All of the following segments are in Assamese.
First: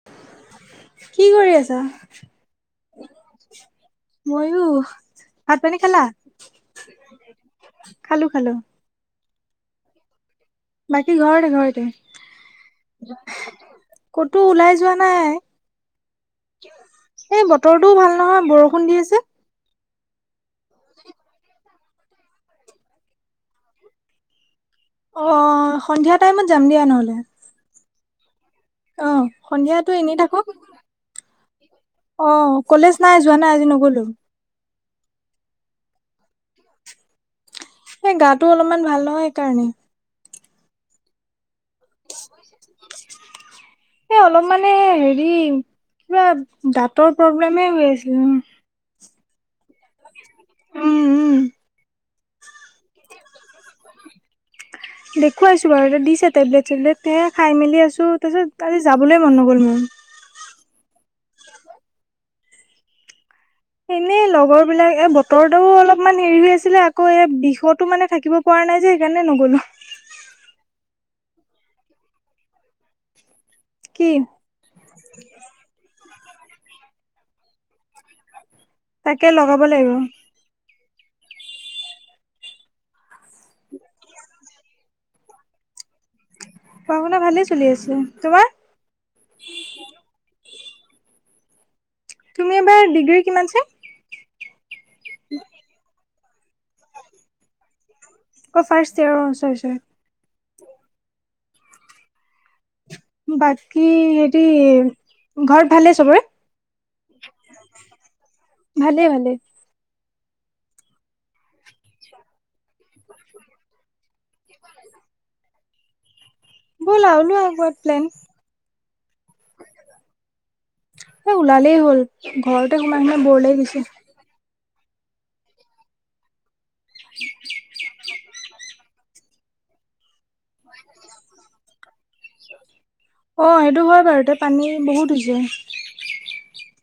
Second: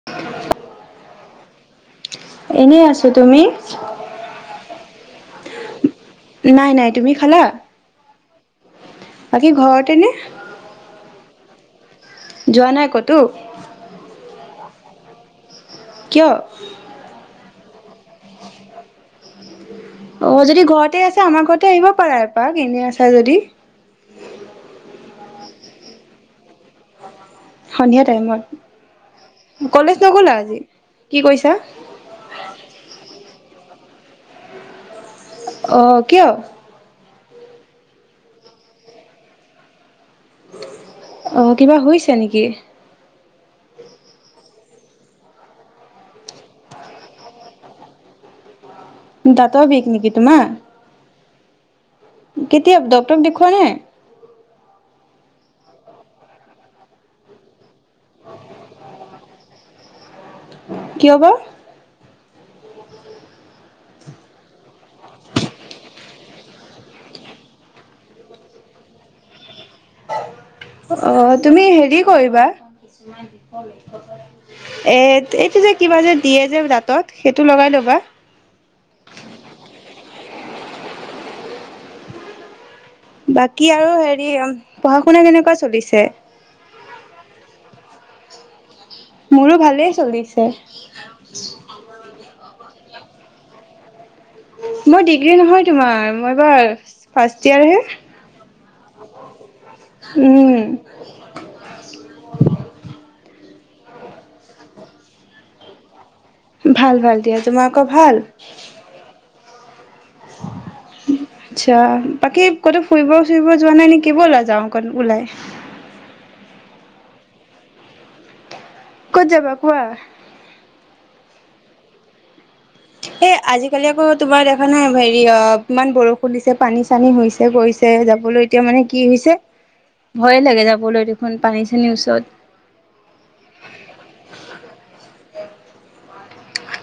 [inaudible] কি কৰি আছা? এনেই আছো। তুমি? ময়ো ভাত পানী খালা? নাই নাই। তুমি খালা? খালো খালো। বাকী ঘৰতেনে? বাকী ঘৰতে ঘৰতে, যোৱা নাই ক'তো ক'তো ওলাই যোৱা নাই। কিয়? এই বতৰটোও ভাল নহয়, বৰষুণ দি আছে। অ যদি ঘৰতে আছে আমাৰ ঘৰতে আহিব পাৰা এপাক এনে আছা যদি অ সন্ধিয়া টাইমত যাম দিয়া নহ'লে সন্ধিয়া টাইমত অ' সন্ধিয়াটো কলেজ এনেই নগ'লা থাকো। আজি কি কৰিছা অ কলেজ নাই যোৱা নাই আজি নগলো অ কিয় এই গাটো অলপমান ভাল নহয় সেইকাৰণে অ কিবা হৈছে নেকি [inaudible] এই অলপ মানে হেৰি কিবা দাঁতৰ প্ৰব্লেমে হৈ আছিল দাঁতও বিষ নেকি তোমাৰ উম। কেতিয়া ডক্টৰ দেখুৱা নাই দেখুৱাইছোঁ বাৰু এতিয়া দিছে টেবলেট চেবলেট স খাই মেলি আছোঁ তাৰপিছত কালি যাবলৈ মন নগ'ল মোৰ কিয় বা এনেই লগৰ বিলাক এই বতৰতোও অলপমান হেৰি হৈ আছিলে আকৌ এ বিষতো মানে থাকিব পৰা নাই যে সেইকাৰণে নগ'লো অহ তুমি হেৰি কৰিবা কি এই এইটো যে কিবা যে দিয়ে যে দাঁতত সেইটো লগাই ল'বা তাকে লগাব লাগিব বাকী আৰু হেৰি পঢ়া শুনা কেনেকুৱা চলিছে পঢ়া শুনা ভালে চলি আছে তোমাৰ মোৰো ভালেই চলিছে তুমি এবাৰ ডিগ্ৰী কিমান ছেম মই ডিগ্ৰী নহয় তোমাৰ মই এবাৰ ফাৰ্ষ ইয়াৰহে অ ফাৰ্ষ্ট ইয়ৰৰ অ চৰী চৰী উম বাকী হেৰি ঘৰত ভালেই চবৰে ভাল ভাল দিয়া তোমাৰ আকৌ ভাল ভালে ভালে [inaudible] আচ্ছা বাকী ক'তো ফুৰিব চুৰিব যোৱা নাই নেকি বলা যাও কৰবাত ওলাই ব'লা ওলোৱা কৰবাত প্লেন ক'ত যাবা কোৱা এই ওলালেই হ'ল ঘৰতে সোমাই সেনা এ বৰ লাগি আজিকালি গৈছে। আকৌ তোমাৰ দেখা নাই, হেৰি অ ইমান বৰষুণ দিছে পানী চানী হৈছে গৈছে যাবলৈ এতিয়া মানে কি হৈছে [inaudible] ভয়ে লাগে না যাবলৈ দেখোন পানী চানীৰ ওচৰত অ', সেইটো হয় বাৰু, এতিয়া পানী বহুত হৈছে।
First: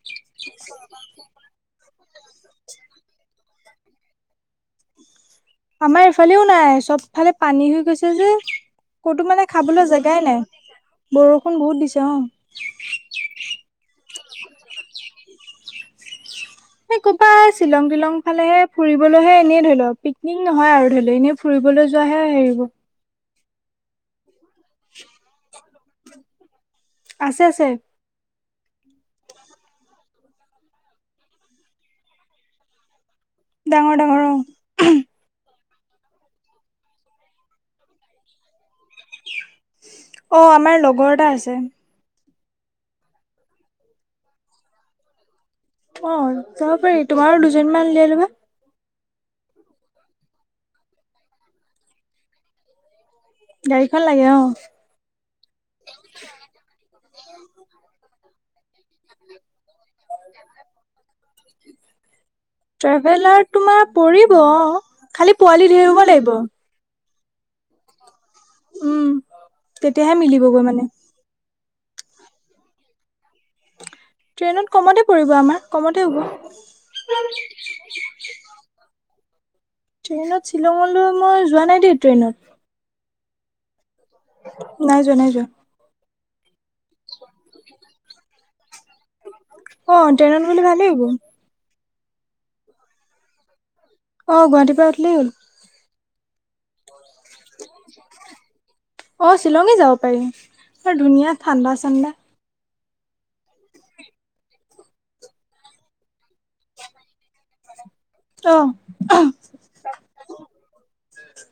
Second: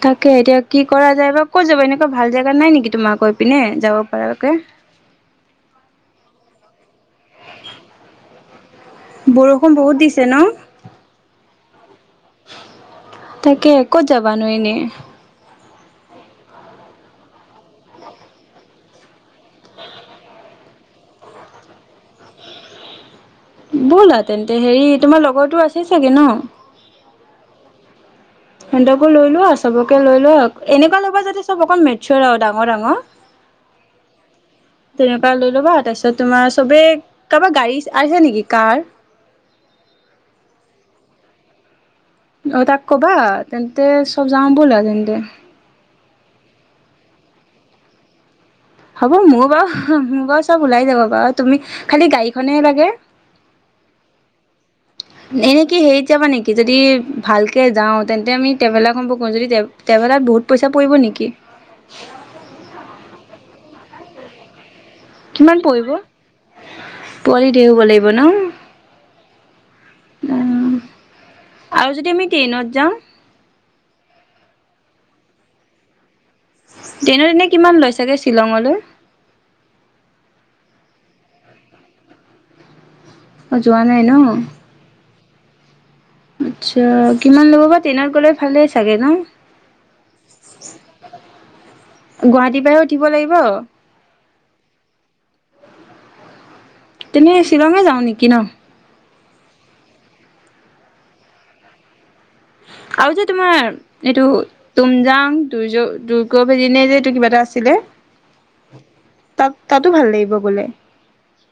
তাকে এতিয়া কি কৰা যায় বা কত যাবা এনেকুৱা ভাল জেগা নাই নেকি তোমাক কৈ পিনে যাব পৰাকে আমাৰ এইফালেও নাই চবফালে পানী হৈ গৈছে যে ক'তো মানে বৰষুণ খাবলৈ বহুত জেগাই দিছে ন নাই বৰষুণ বহুত দিছে অ', তাকে, কত যাবা ন এনে [inaudible] এই ক'ৰবাই এই শ্বিলং তিলং ফালেহে ফুৰিবলৈহে এনেই ধৰি লওক পিকনিক নহয় আৰু ধৰি লও এনে, ফুৰিবলৈ যোৱাহে হেৰিব ব'লা তেন্তে, হেৰি তোমাৰ লগৰটো আছেই চাগে ন আছে, আছে, সিহঁতকো লোৱা আৰু চবকে লৈ লোৱা এনেকুৱা ল'ব যাতে চব অকণ মিটচিওৰ আৰু ডাঙৰ ডাঙৰ। ডাঙৰ ডাঙৰ। তেনেকুৱা লৈ ল'বা, আৰু তাৰপিছত তোমাৰ চবে কাৰোবাৰ গাড়ী আছে নেকি কাৰ। অ', আমাৰ লগৰ এটাৰ আছে। অ, তাক ক'বা তেন্তে, চব যাওঁ ব'লা তেন্তে। অ', যাব পাৰি তোমাৰো দুজনীমান লৈ ল'বা। হ'ব, মোৰ বাৰু মোৰ বাৰু চব ওলাই যাব বাৰু তুমি খালি গাড়ীখনহে লাগে। গাড়ীখন লাগে অ, '। এনেই কি হেৰিত যাবা নেকি? যদি ভালকৈ যাওঁ, তেন্তে আমি ট্ৰেভেলাৰখন বুক কৰো। যদি ট্ৰেভেলাৰত বহুত পইচা পৰিব নেকি? ট্ৰেভেলাৰ তোমাৰ পৰিব অ',। খালি কিমান পোৱালি ধেৰ পৰিব? হ'ব লাগিব পোৱালি ধেৰ হব লাগিব ন? উম, তেতিয়াহে মিলিবগৈ অ', মানে। আৰু যদি আমি ট্ৰেইনত যাওঁ? ট্ৰেইনত কমতে পৰিব আমাৰ কমতে হ'ব। ট্ৰেইনত এনে কিমান লৈ চাগে শ্বিলঙলৈ? ট্ৰেইনত, শ্বিলঙলৈ মই যোৱা নাই দেই ট্ৰেইনত। অ', যোৱা নাই ন? নাই যোৱা, নাই যোৱা। আচ্ছা, কিমান ল'ব বা ট্ৰেইনত গ'লে। ভালেই চাগে ন? অ ট্ৰেইনত গ'লে ভালেই হ'ব গুৱাহাটীৰ পৰাহে উঠিব লাগিব। অ', গুৱাহাটীৰ পৰা উঠিলই হ'ল। তেনে শ্বিলঙে যাওঁ নেকি ন? অ', শ্বিলঙে যাব পাৰিম বৰ ধুনীয়া ঠাণ্ডা-চাণ্ডা। আৰু যে তোমাৰ এইটো তুমজাং দ, দুৰ্গ ভেদনে যে, এইটো কিবা এটা আছিলে। অ, '। তাত তাতো ভাল লাগিব গ'লে,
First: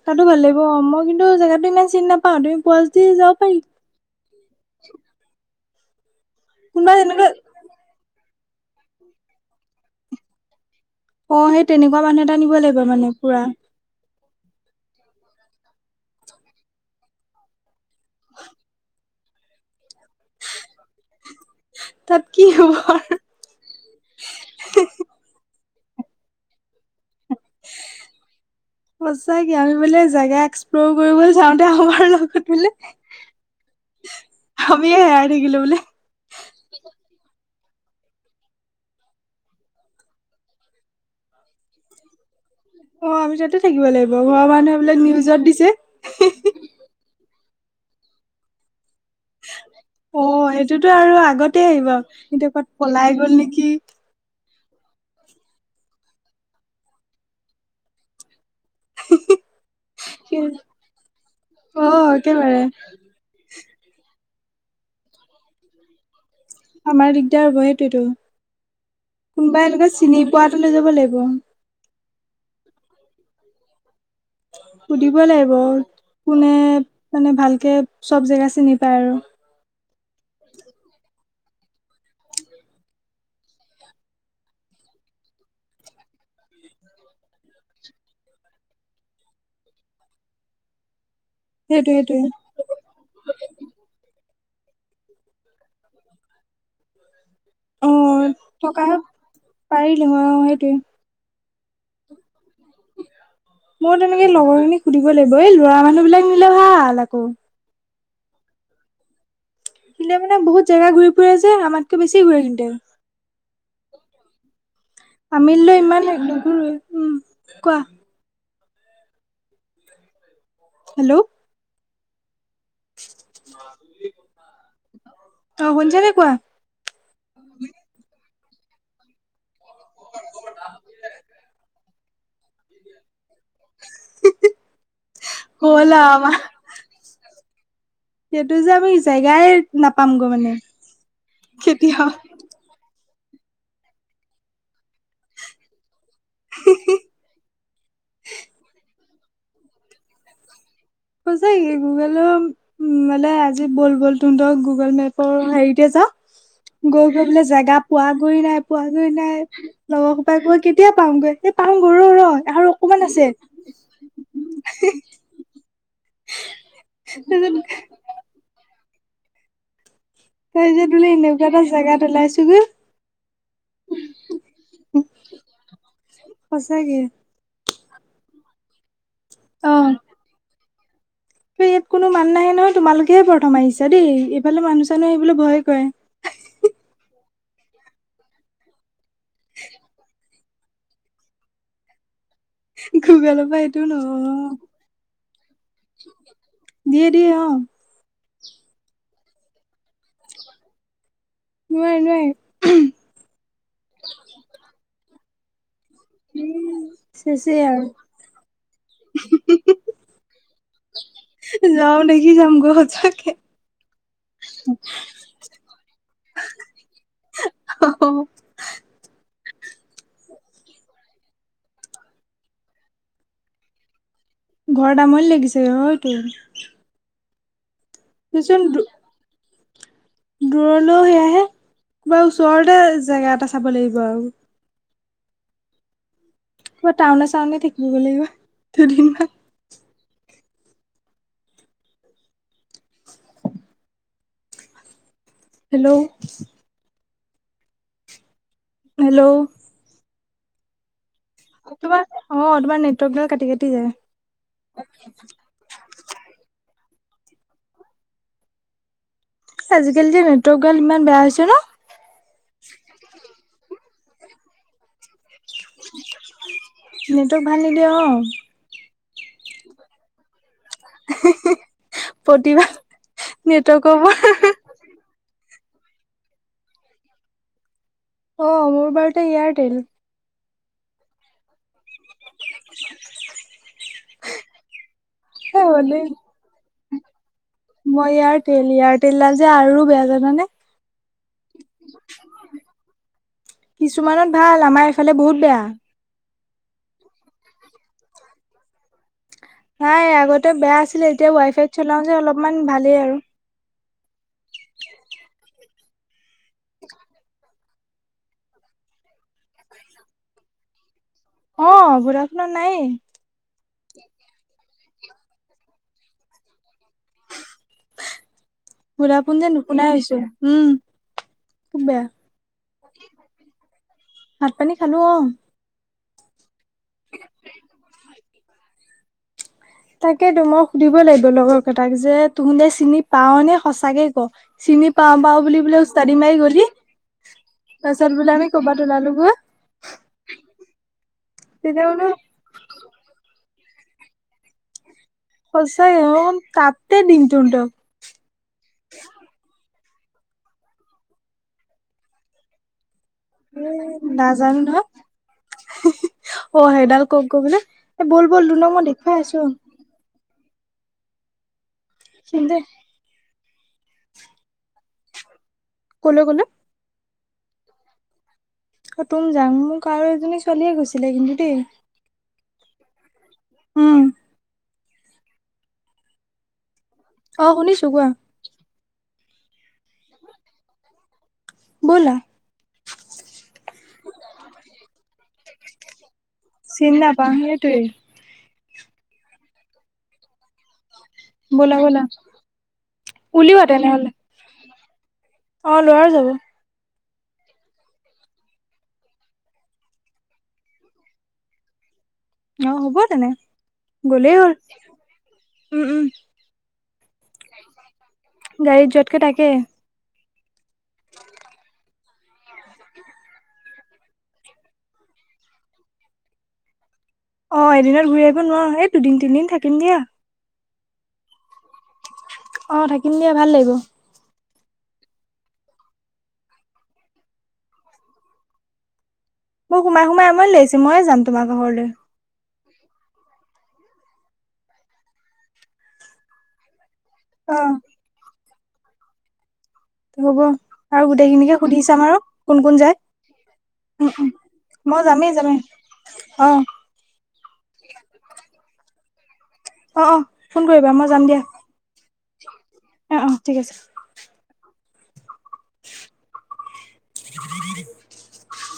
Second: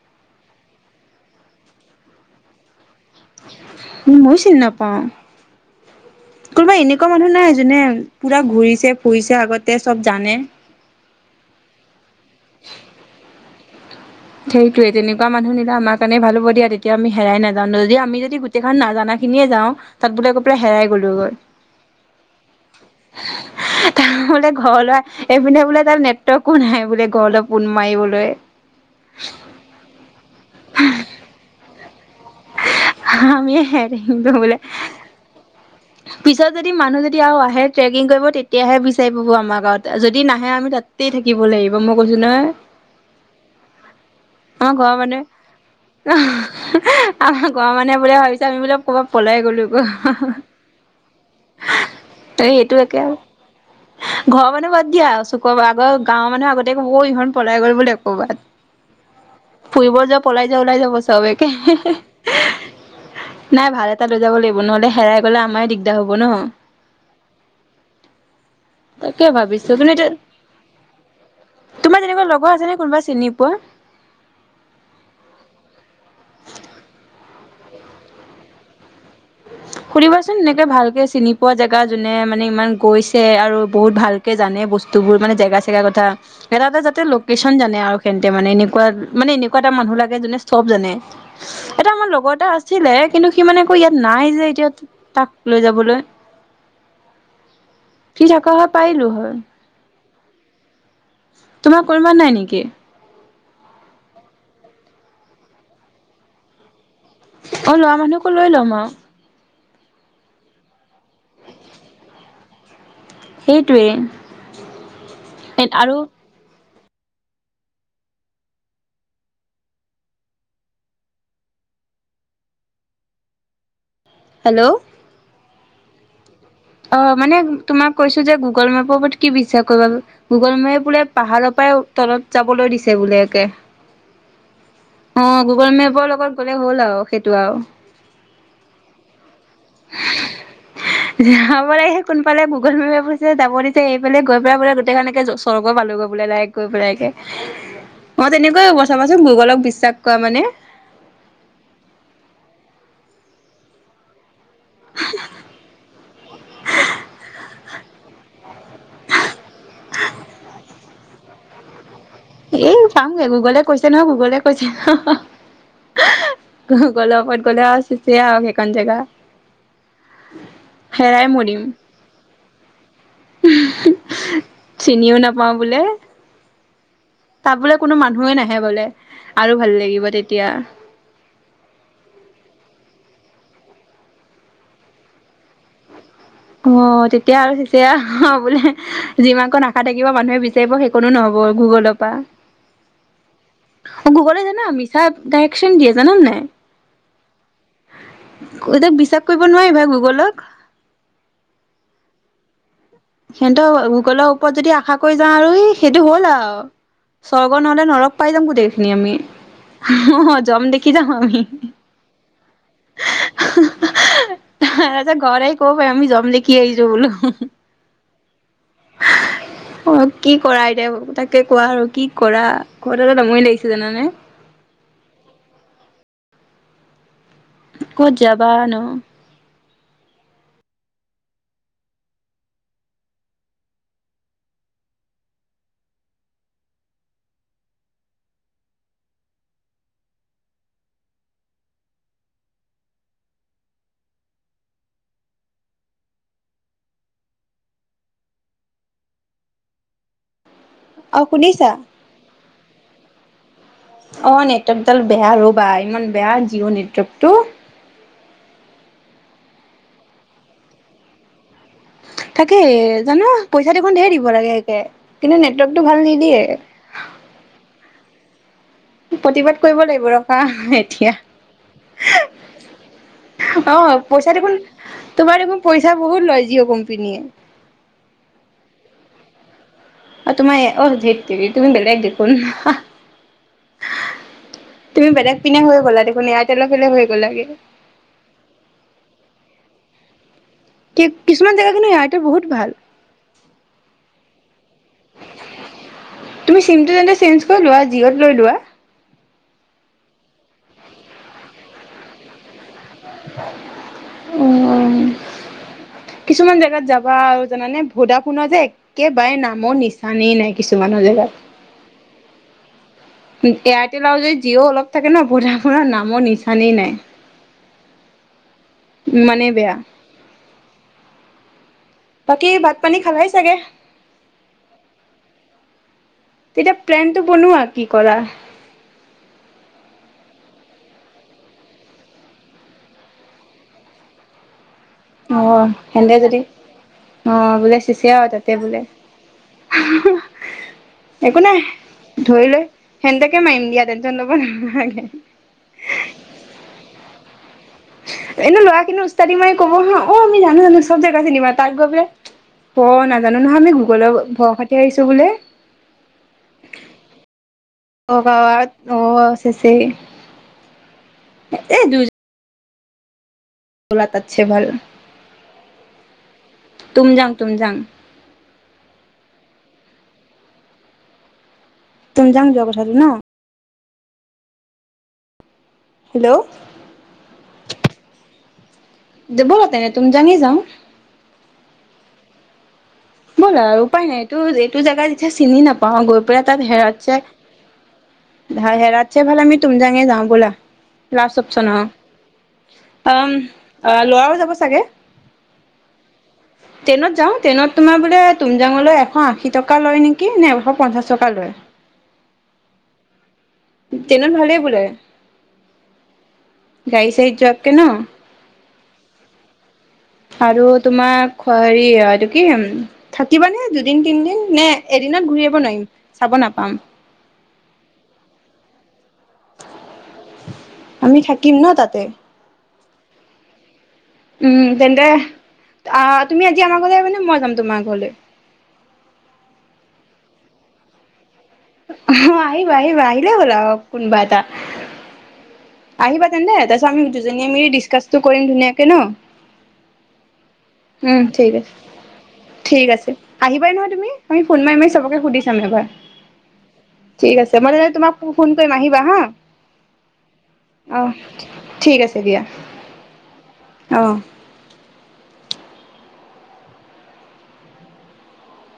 তাতো ভাল লাগিব অ', মই কিন্তু জেগাতো ইমান চিনি নাপাওঁ তুমি পুৱি যদি যাব পাৰি। ম‌ইও চিনি নাপাও, কোনোবা এনেকুৱা মানুহ নাই? যোনে, পুৰা ঘূৰিছে-ফুৰিছে আগতে, চব জানে। অ', সেই তেনেকুৱা মানুহ এটা নিব লাগিব মানে ফুৰা। সেইটোয়ে তেনেকুৱা মানুহ নিলে আমাৰ কাৰণ ভাল হব দিয়া, তেতিয়া আমি হেৰাই নাজাও যদি আমি যদি গোতেইখন নাজানা খিনিয়ে যাওঁ, তাত বোলে আকৌ পুৰা হেৰাই গ'লো গৈ। তাত কি হ'ব আৰু [inaudible] তাৰ বোলে ঘৰলৈ, এইপিনে বোলে তাৰ নেটৱৰ্কো নাই বোলে ঘৰলৈ ফোন মাৰিবলৈ। সঁচাকে, আমি বোলে জেগা এক্সপ্ল'ৰ কৰিবলৈ যাওঁতে, আমাৰ লগত বোলে আমি [unintelligible] বোলে। [inaudible] বোলে। পিছত যদি, মানুহ যদি আৰু আহে ট্ৰেকিং কৰিব, তেতিয়াহে বিচাৰি পাব আমাক যদি নাহে আমি তাত তাতেই থাকিব লাগিব, মই কৈছো নহয়। অ', আমি তাতে থাকিব লাগিব ঘৰৰ মানুহে এইবিলাক নিউজত দিছে। আমাৰ গাঁৱৰ মানুহে বোলে ভাবিছে, আমি বোলে ক'বাত পলাই গ'লো অ গৈ। সেইটোতো আৰু আগতে আহিব, সিহঁতে ক'ত এইটো একে আৰু পলাই গ'ল নেকি? ঘৰৰ মানুহে বাদ দিয়া চুকুৰ আগ গাঁৱৰ মানুহে আগতে ক'ব, ইহত পলাই বোলে ক'বাত। ফুৰিব যোৱা, পলাই যোৱা ওলাই যাব চব একে। অ একেবাৰে নাই ভাল এটা লৈ যাব লাগিব, নহ'লে হেৰাই গলে আমাৰে দিগদাৰ হব ন? আমাৰ দিগদাৰ হ'ব সেইটোয়েতো, তাকে কোনোবা ভাবিছো এনেকুৱা কিন্তু এতিয়া চিনি পোৱা এটা লৈ যাব লাগিব। তোমাৰ তেনেকুৱা লগৰ আছে নে কোনোবা চিনি পোৱা? সুধিব লাগিব, কোনে মানে ভালকৈ চব জেগা চিনি পায় আৰু। সুধিবাচোন, এনেকে ভালকে চিনি পোৱা জেগা যোনে মানে ইমান গৈছে আৰু বহুত ভাল জানে বস্তুবোৰ মানে জেগা চেগাৰ কথা। এটা এটা যাতে লোকেশচন জানে আৰু হেন্তে, মানে এনেকুৱা মানে এনেকুৱা এটা মানুহ লাগে, যোনে সব জানে। এটা সেইটোৱে আমাৰ সেইটোৱে লগৰ এটা আছিলে, কিন্তু সি মানে আকৌ ইয়াত নাই যে এতিয়া তাক লৈ যাবলৈ। ফি থকা হয় পাৰিলো হয় পাৰিলোঁ অঁ সেইটোৱে তোমাৰ পৰিমা নাই নেকি? মই তেনেকে লগৰ খিনি সুধিব লাগিব এই ল'ৰা মানুহ বিলাক নিলে ভাল আকৌ। অ, ল'ৰা মানুহকো লৈ ল'ম আৰু। কিন্তে মানে বহুত জেগা ঘূ ফুৰে যে আমাতকৈ বেছি ঘূৰে সিন্তে। সেইটোৱেই। [inaudible] ইমান লাগৰুৱে উম, কোৱা। হেল্ল' [inaudible] হেল্ল' অ, শুনিছানে কোৱা। অ, মানে তোমাক কৈছো যে গুগল মেপৰ ওপৰত কি বি গুগল ম বোলে পাহাৰৰ পৰাই তলত যাবলৈ দিছে একে। অ, গুগল হ'ল আও মেপৰ আমা লগত গ'লে হ'ল আৰু সেইটো আৰু। সেইটো যে আমি জেগাই নাপামগৈ মানে। হাব লাগ সে কেতিয়াও কোন পালে গুগল মেপছে যাব দিছে এই পফাল গৈ পাই বোলে গোটেই খনেকে সৰ্গ পালোগ'। [inaudible] পেলাইে মই তেনেকৈ ব চাবাচোন গুগলক বিশ্বাস কৰা মানে। কছ গুগল মলে এজ এই বল বল ততু গুগল মেপৰ হেৰিতে যাওঁ গৈ গৈ পেলাই জেগা পোৱা গৈ নাই পোৱা গৈ নাই লগৰ কোপাই কৈ কেতিয়া পামগৈ এই পাম গৈ ৰ' ৰ'। আৰু এই অকমান পামগে আছে গুগলে কৈছে নহ গুগলে কৈছে গ'লে ওপৰত গ'লে তাৰপিছত আৰু চিছে আহক সেইখন জেগা। তই যে তোলে হেৰাই এনেকুৱা মৰিম এটা জোগাত ওলাইছোগে। চিনিও নাপাওঁ বোলে। সঁচাকে তাত বোলে কোনো মানুহেই নাহে বোলে আৰু ভাল লাগিব তেতিয়া। ত ইয়াত কোনো মান নাহে নহয় তোমালোকেহে প্ৰথম আহিছা দেই এইফালে মানুহ চানুহ আহিবলৈ ভয়ে কৰে। অ, তেতিয়া আৰু সচ অ বোলে যিমান কণ আশা থাকিব মানুহে বিচাৰিব সেইকণো নহ'ব গুগলত অ, গুগলৰ পৰা এইটো ন গুগলে জানা মিছা ডাইৰেকচন দিয়ে জানান নাই? দিয়ে দিয়ে, অ, এইতক বিশ্বাস কৰিব নোৱাৰি এইবাৰ গুগলক। নোৱাৰি নোৱাৰি। সিহতৰ গুগলৰ ওপৰত যদি আশা কৰি যাওঁ আৰু সেইটো হ'ল আৰু স্বৰ্গ চেচেই আৰু নহ'লে নৰৱ পাই যাম গোটেইখিনি আমি উম জম দেখি যাম আমি যাওঁ দেখি যাম গৈ সঁচাকে। আচ্ছা ঘৰে ক'ব প আমি জম দেখ কি আহিছো বোলো অ' [unintelligible] অ', কি কৰা এতিয়া তাকে কোৱা আৰু কি কৰা ঘৰতে এটা ডাামৰি লাগিছে জানানে ঘৰ তামনি লাগিছে অ', তোৰ ক'ত যাবা নো দূৰলৈও সেয়াহে কবাৰ ওচৰতে জেগা এটা চাব লাগিব আৰু টাউনে চাউনে থাকিব লাগিব দুদিনমান হেল্ল' হেল্ল' অ শুনিছা? তোমাৰ অ', তোমাৰ নেটৱৰ্কব কাটি কাটি যায়। অ', নেটৱৰ্কডাল বেয়া ৰ'বা ইমান বেয়া জিঅ' নেটৱৰ্ক টো আজিকালি যে নেটৱৰ্কডাল ইমান বেয়া হৈছে ন তাকেই জান পইচা দেখন ধঢেৰ দিব লাগে একে কিন্তু নেটৱৰ্কতটো ভাল নিদিয়ে নটক ভাল নিদিয়ে অ' প্ৰতিবাদ কৰিব লাগিব ৰবা অ', প্ৰতিভা নেটৱৰ্কৰ পৰা পইচা দেখোন তোমাৰ একখন পইচা বহুত লয় জিঅ' কোম্পনীয়ে অ', মোৰবাইল টা এয়াৰটেল তোমাৰ হেততেৰি তুমি বলেগ দেখোন তুমি বেলেগ পিধনে এ হৈ গ'লা হ'লেই দেখোন এআৰটেলৰ পেলায় হৈ গ'লগে মই এয়াৰটেল এয়াৰটেলাল যে আৰু বেয়া জানে কি কিছুমান জেগা কিন্তু এয়া বহুত ভাল। কিছুমানত ভাল আমাৰ এইফালে বহুত বেয়া তুমি চিমটো তেন্ত চেঞ্জ কৰি লোৱা জিঅত লৈ লোৱা নাই আগতে বেয়া আছিলে এতিয়া ৱাই ফাই চলাও যে অলপমান ভালেই আৰু উম [inaudible] কিছুমান জোগাত যাবা আৰু জানে ভোদা ফোনত যে একেবাৰে নামৰ নিচানেই নাই কিছুমানৰ জেগাত অ', বুঢ়া শুনা নাই এ এয়াৰটেল আৰু যদি জিঅ' অলপ থাকে ন বঢ়া নামো নিচানেই নাই ঘুৰা পোন যে ইমানেই বেয়া। নুশুনাইছো উম খুব বেয়া বাকী ভাত পানী খালাই চাগে? ভাত পানী খালো অ' এতিয়া প্লেনটো বনোৱা কি কৰা তাকেইেতো মই সুধিব লাগিব লগৰ কেইটাক যে তুহুতে চিনি পাও নে সঁচাকে ক চিনি পাওঁ পাওঁ বুলি অ' সেন্তে অচতাদি মাৰি যদি গলি অ', বোলে চিছে তাৰপিছত আৰু আমি তাতে ক'ৰবাত বোলে ওলালোগৈ একো নাই তেতিয়া বোলো ধৰি লৈ সেনেতেকে মাৰিম দিয়া টেনচন ল'ব নাগে সঁচায় ও তাতে দিনটোৰ দোখ এনে ল'ৰা খিনি অস্তাদি মাই ক'ব হা অ আমি জানো জানো চব জেগা চিমা তাক গৈ পোলে অ', নাজানো নহয় এ আমি গুগলৰ ভয় নাজানো খাতি নহয় আহিছো বোলে অ', সেইডাল কওক গৈ বোলে এ অ' বল বল দুন গাৱাত মই দেখুৱাই অ' আছো এই দুই [unintelligible] বোলা তাতছে ভাল ক'লৈ ক'লৈ টুমজাং, টুমজাং। অ টুমজাং মোক আৰু এজনী ছোৱালীয়ে গৈছিলে কিন্তু দেই। টুমজাং যোৱাৰ কথাটো নহ। হুম। হেল্ল'। অ শুনিছোঁ কোৱা। দিব তে টুমজাঙে যাওঁ। ব'লা। ব'লা আৰু উপায় নাই এইটো, এইটো জেগা যেতিয়া চিনি নাপাওঁ গৈ পেলাই তাত চিনি হেৰাত ছেই। নাপাওঁ সেইটোৱে হেৰাতছে ভাল আমি টুমজাঙে যাওঁ বোলা। লাষ্ট অপচন ব'লা অ ব'লা উম উলিওৱা তেনেহলে ল'ৰাও যাব চাগে। অ ল'ৰাও যাব। ট্ৰেইনত যাওঁ ট্ৰইনত। তোমাৰ বোলে টুমজাংলৈ এশ আশী টকা লয় নেকি নে এশ পঞ্চাছ টকা লয়। অ হ'ব তেনে। ট্ৰেইনত গ'লেই হ'ল ভালই বোলে উম উম গাড়ী চাৰিত যোৱাতকে নহ। গাড়ীত যোৱাতকে তাকে। আৰু তোমাৰ হেৰি এইটো কি। থাকিবা নে দুদিন তিনদিন নে, এদিনত ঘূৰি আহিব নোৱাৰিম চাব নাপাম। অ', এদিনত ঘূৰি আহিব নোৱাৰো সেই দুদিন তিনিদিন থাকিম দিয়া। আমি থাকিম নহ তাতে। অ', থাকিম দিয়া ভাল লাগিব। উম', তেন্তে আ তুমি আজি আমাৰ ঘৰলৈ আহিবা নে মই যাম তোমাৰ ঘৰলৈ। মোৰ সোমাই সোমাই আমনি লাগিছে, মইয়ে যাম তোমাৰ ঘৰলে। অ', আহিবা আহিবা আহিলে হ'ল আৰু কোনোবা এটা। আহিবা তেন্তে তাৰপিছত আমি দুজনীয়ে মিলি ডিচকাচটো কৰিম ধুনীয়াকে নহ। হ'ব আৰু উম' গোটেইখিনিকে ঠিক সুধি চাম আৰু কোন আছে কোন যায়। ঠিক আছে আহিবাই নহয় উম, তুমি উম, পাৰি ফোন মাৰি মাৰি মই চবকে যামেই সুধি যামেই চাম যাবা। অ। ঠিক আছে, মই তেনেহ'লে তোমাক ফোন কৰিম আহিবা হা। অ', অ'। ফোন কৰিবা মই অহ' যাম দিয়া ঠিক আছে দিয়া। অ', অ', ঠিক আছে। অহ'। [inaudible]